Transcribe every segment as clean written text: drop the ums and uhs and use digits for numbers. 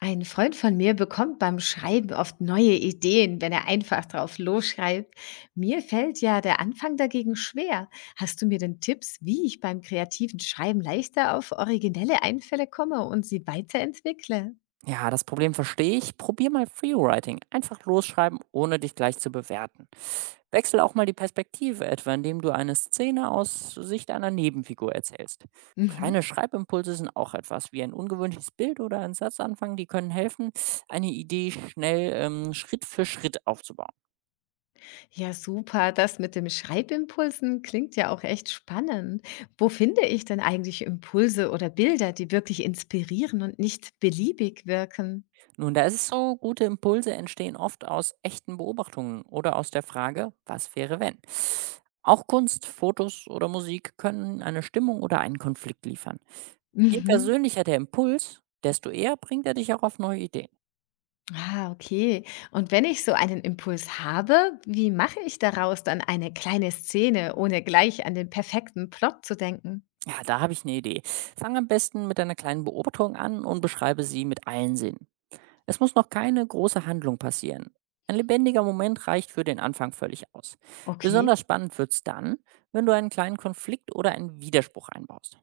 Ein Freund von mir bekommt beim Schreiben oft neue Ideen, wenn er einfach drauf losschreibt. Mir fällt ja der Anfang dagegen schwer. Hast du mir denn Tipps, wie ich beim kreativen Schreiben leichter auf originelle Einfälle komme und sie weiterentwickle? Ja, das Problem verstehe ich. Probier mal Freewriting. Einfach losschreiben, ohne dich gleich zu bewerten. Wechsel auch mal die Perspektive, etwa indem du eine Szene aus Sicht einer Nebenfigur erzählst. Mhm. Kleine Schreibimpulse sind auch etwas, wie ein ungewöhnliches Bild oder ein Satzanfang, die können helfen, eine Idee schnell Schritt für Schritt aufzubauen. Ja, super. Das mit dem Schreibimpulsen klingt ja auch echt spannend. Wo finde ich denn eigentlich Impulse oder Bilder, die wirklich inspirieren und nicht beliebig wirken? Nun, da ist es so, gute Impulse entstehen oft aus echten Beobachtungen oder aus der Frage, was wäre wenn? Auch Kunst, Fotos oder Musik können eine Stimmung oder einen Konflikt liefern. Je Mhm. persönlicher der Impuls, desto eher bringt er dich auch auf neue Ideen. Ah, okay. Und wenn ich so einen Impuls habe, wie mache ich daraus dann eine kleine Szene, ohne gleich an den perfekten Plot zu denken? Ja, da habe ich eine Idee. Fang am besten mit einer kleinen Beobachtung an und beschreibe sie mit allen Sinnen. Es muss noch keine große Handlung passieren. Ein lebendiger Moment reicht für den Anfang völlig aus. Okay. Besonders spannend wird's dann, wenn du einen kleinen Konflikt oder einen Widerspruch einbaust.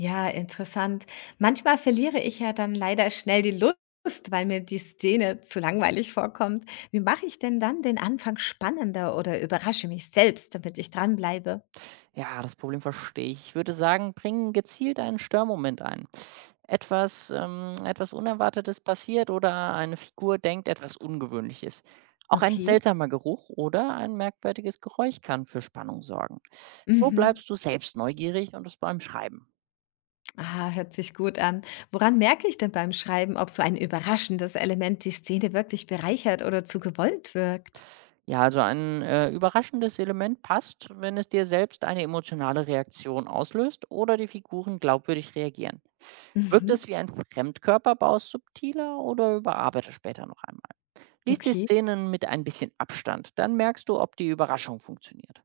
Ja, interessant. Manchmal verliere ich ja dann leider schnell die Lust, weil mir die Szene zu langweilig vorkommt. Wie mache ich denn dann den Anfang spannender oder überrasche mich selbst, damit ich dranbleibe? Ja, das Problem verstehe ich. Ich würde sagen, bring gezielt einen Störmoment ein. Etwas, etwas Unerwartetes passiert oder eine Figur denkt etwas Ungewöhnliches. Auch ein Okay. seltsamer Geruch oder ein merkwürdiges Geräusch kann für Spannung sorgen. So Mhm. bleibst du selbst neugierig und es beim Schreiben. Ah, hört sich gut an. Woran merke ich denn beim Schreiben, ob so ein überraschendes Element die Szene wirklich bereichert oder zu gewollt wirkt? Ja, also ein überraschendes Element passt, wenn es dir selbst eine emotionale Reaktion auslöst oder die Figuren glaubwürdig reagieren. Wirkt es Mhm. wie ein Fremdkörper, baust subtiler oder überarbeite später noch einmal. Lies die Okay. Szenen mit ein bisschen Abstand, dann merkst du, ob die Überraschung funktioniert.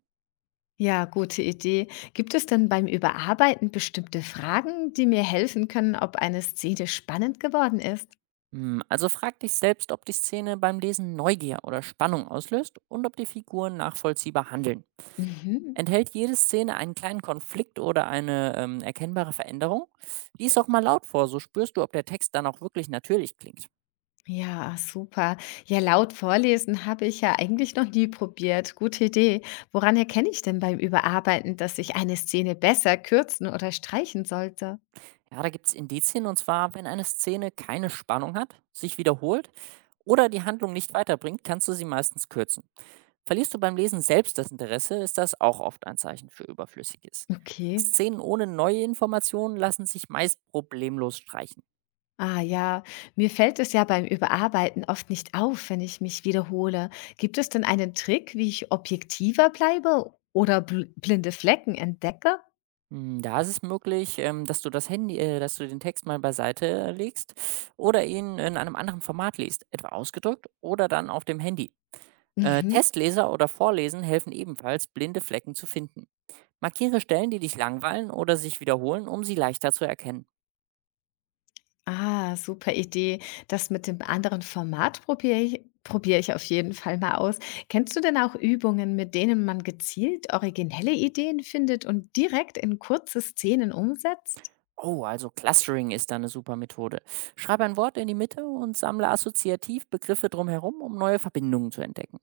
Ja, gute Idee. Gibt es denn beim Überarbeiten bestimmte Fragen, die mir helfen können, ob eine Szene spannend geworden ist? Hm, also frag dich selbst, ob die Szene beim Lesen Neugier oder Spannung auslöst und ob die Figuren nachvollziehbar handeln. Mhm. Enthält jede Szene einen kleinen Konflikt oder eine erkennbare Veränderung? Lies auch mal laut vor, so spürst du, ob der Text dann auch wirklich natürlich klingt. Ja, super. Ja, laut vorlesen habe ich ja eigentlich noch nie probiert. Gute Idee. Woran erkenne ich denn beim Überarbeiten, dass ich eine Szene besser kürzen oder streichen sollte? Ja, da gibt es Indizien und zwar, wenn eine Szene keine Spannung hat, sich wiederholt oder die Handlung nicht weiterbringt, kannst du sie meistens kürzen. Verlierst du beim Lesen selbst das Interesse, ist das auch oft ein Zeichen für Überflüssiges. Okay. Szenen ohne neue Informationen lassen sich meist problemlos streichen. Ah ja, mir fällt es ja beim Überarbeiten oft nicht auf, wenn ich mich wiederhole. Gibt es denn einen Trick, wie ich objektiver bleibe oder bl blinde Flecken entdecke? Hm, da ist es möglich, dass du den Text mal beiseite legst oder ihn in einem anderen Format liest, etwa ausgedrückt oder dann auf dem Handy. Mhm. Testleser oder Vorlesen helfen ebenfalls, blinde Flecken zu finden. Markiere Stellen, die dich langweilen oder sich wiederholen, um sie leichter zu erkennen. Ah, super Idee. Das mit dem anderen Format probiere ich auf jeden Fall mal aus. Kennst du denn auch Übungen, mit denen man gezielt originelle Ideen findet und direkt in kurze Szenen umsetzt? Oh, also Clustering ist da eine super Methode. Schreibe ein Wort in die Mitte und sammle assoziativ Begriffe drumherum, um neue Verbindungen zu entdecken.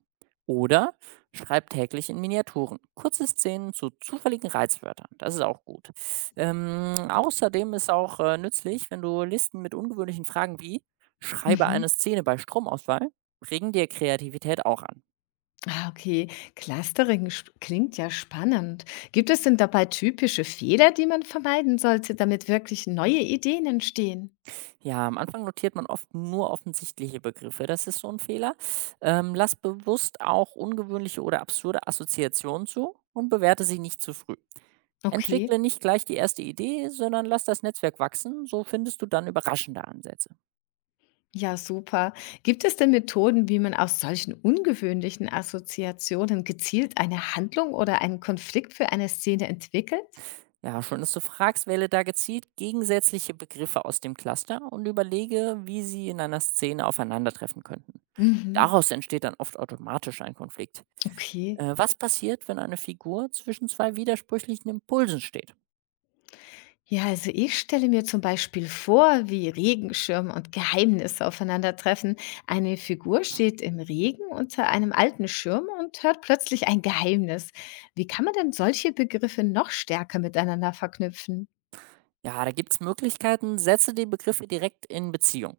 Oder schreib täglich in Miniaturen kurze Szenen zu zufälligen Reizwörtern. Das ist auch gut. Außerdem ist auch, nützlich, wenn du Listen mit ungewöhnlichen Fragen wie: „Schreibe Mhm. eine Szene bei Stromausfall“, regen dir Kreativität auch an. Ah, okay. Klingt ja spannend. Gibt es denn dabei typische Fehler, die man vermeiden sollte, damit wirklich neue Ideen entstehen? Ja, am Anfang notiert man oft nur offensichtliche Begriffe. Das ist so ein Fehler. Lass bewusst auch ungewöhnliche oder absurde Assoziationen zu und bewerte sie nicht zu früh. Okay, Entwickle nicht gleich die erste Idee, sondern lass das Netzwerk wachsen. So findest du dann überraschende Ansätze. ja, super. Gibt es denn Methoden, wie man aus solchen ungewöhnlichen Assoziationen gezielt eine Handlung oder einen Konflikt für eine Szene entwickelt? Ja, schön, dass du fragst, wähle da gezielt gegensätzliche Begriffe aus dem Cluster und überlege, wie sie in einer Szene aufeinandertreffen könnten. Mhm. Daraus entsteht dann oft automatisch ein Konflikt. Okay. Was passiert, wenn eine Figur zwischen zwei widersprüchlichen Impulsen steht? Ja, also ich stelle mir zum Beispiel vor, wie Regenschirm und Geheimnisse aufeinandertreffen. Eine Figur steht im Regen unter einem alten Schirm und hört plötzlich ein Geheimnis. Wie kann man denn solche Begriffe noch stärker miteinander verknüpfen? Ja, da gibt's Möglichkeiten, setze die Begriffe direkt in Beziehung.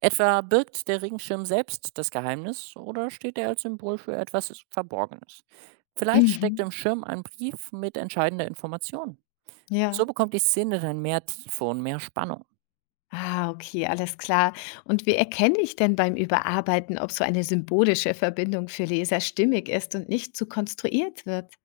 Etwa birgt der Regenschirm selbst das Geheimnis oder steht er als Symbol für etwas Verborgenes? Vielleicht steckt Mhm. im Schirm ein Brief mit entscheidender Information. So Ja. bekommt die Szene dann mehr Tiefe und mehr Spannung. Ah, okay, alles klar. Und wie erkenne ich denn beim Überarbeiten, ob so eine symbolische Verbindung für Leser stimmig ist und nicht zu konstruiert wird,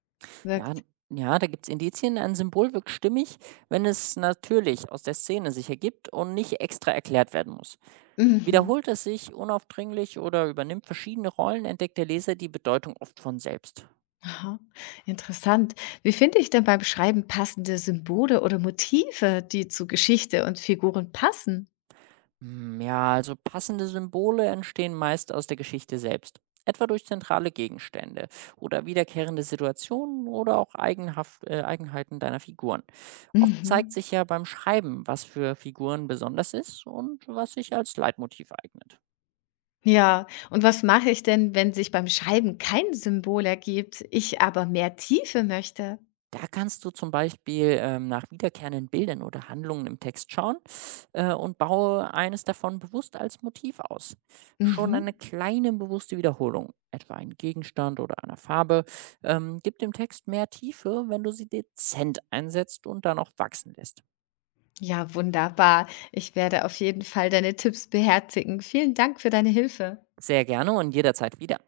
Ja, wirkt? n- ja da gibt's Indizien, ein Symbol wirkt stimmig, wenn es natürlich aus der Szene sich ergibt und nicht extra erklärt werden muss. Mhm. Wiederholt es sich unaufdringlich oder übernimmt verschiedene Rollen, entdeckt der Leser die Bedeutung oft von selbst. Aha, interessant. Wie finde ich denn beim Schreiben passende Symbole oder Motive, die zu Geschichte und Figuren passen? Hm, ja, also passende Symbole entstehen meist aus der Geschichte selbst, etwa durch zentrale Gegenstände oder wiederkehrende Situationen oder auch Eigenheiten deiner Figuren. Oft zeigt Mhm. sich ja beim Schreiben, was für Figuren besonders ist und was sich als Leitmotiv eignet. Ja, und was mache ich denn, wenn sich beim Schreiben kein Symbol ergibt, ich aber mehr Tiefe möchte? Da kannst du zum Beispiel nach wiederkehrenden Bildern oder Handlungen im Text schauen und baue eines davon bewusst als Motiv aus. Schon eine Mhm. kleine bewusste Wiederholung, etwa ein Gegenstand oder eine Farbe, gibt dem Text mehr Tiefe, wenn du sie dezent einsetzt und dann auch wachsen lässt. Ja, wunderbar. Ich werde auf jeden Fall deine Tipps beherzigen. Vielen Dank für deine Hilfe. Sehr gerne und jederzeit wieder.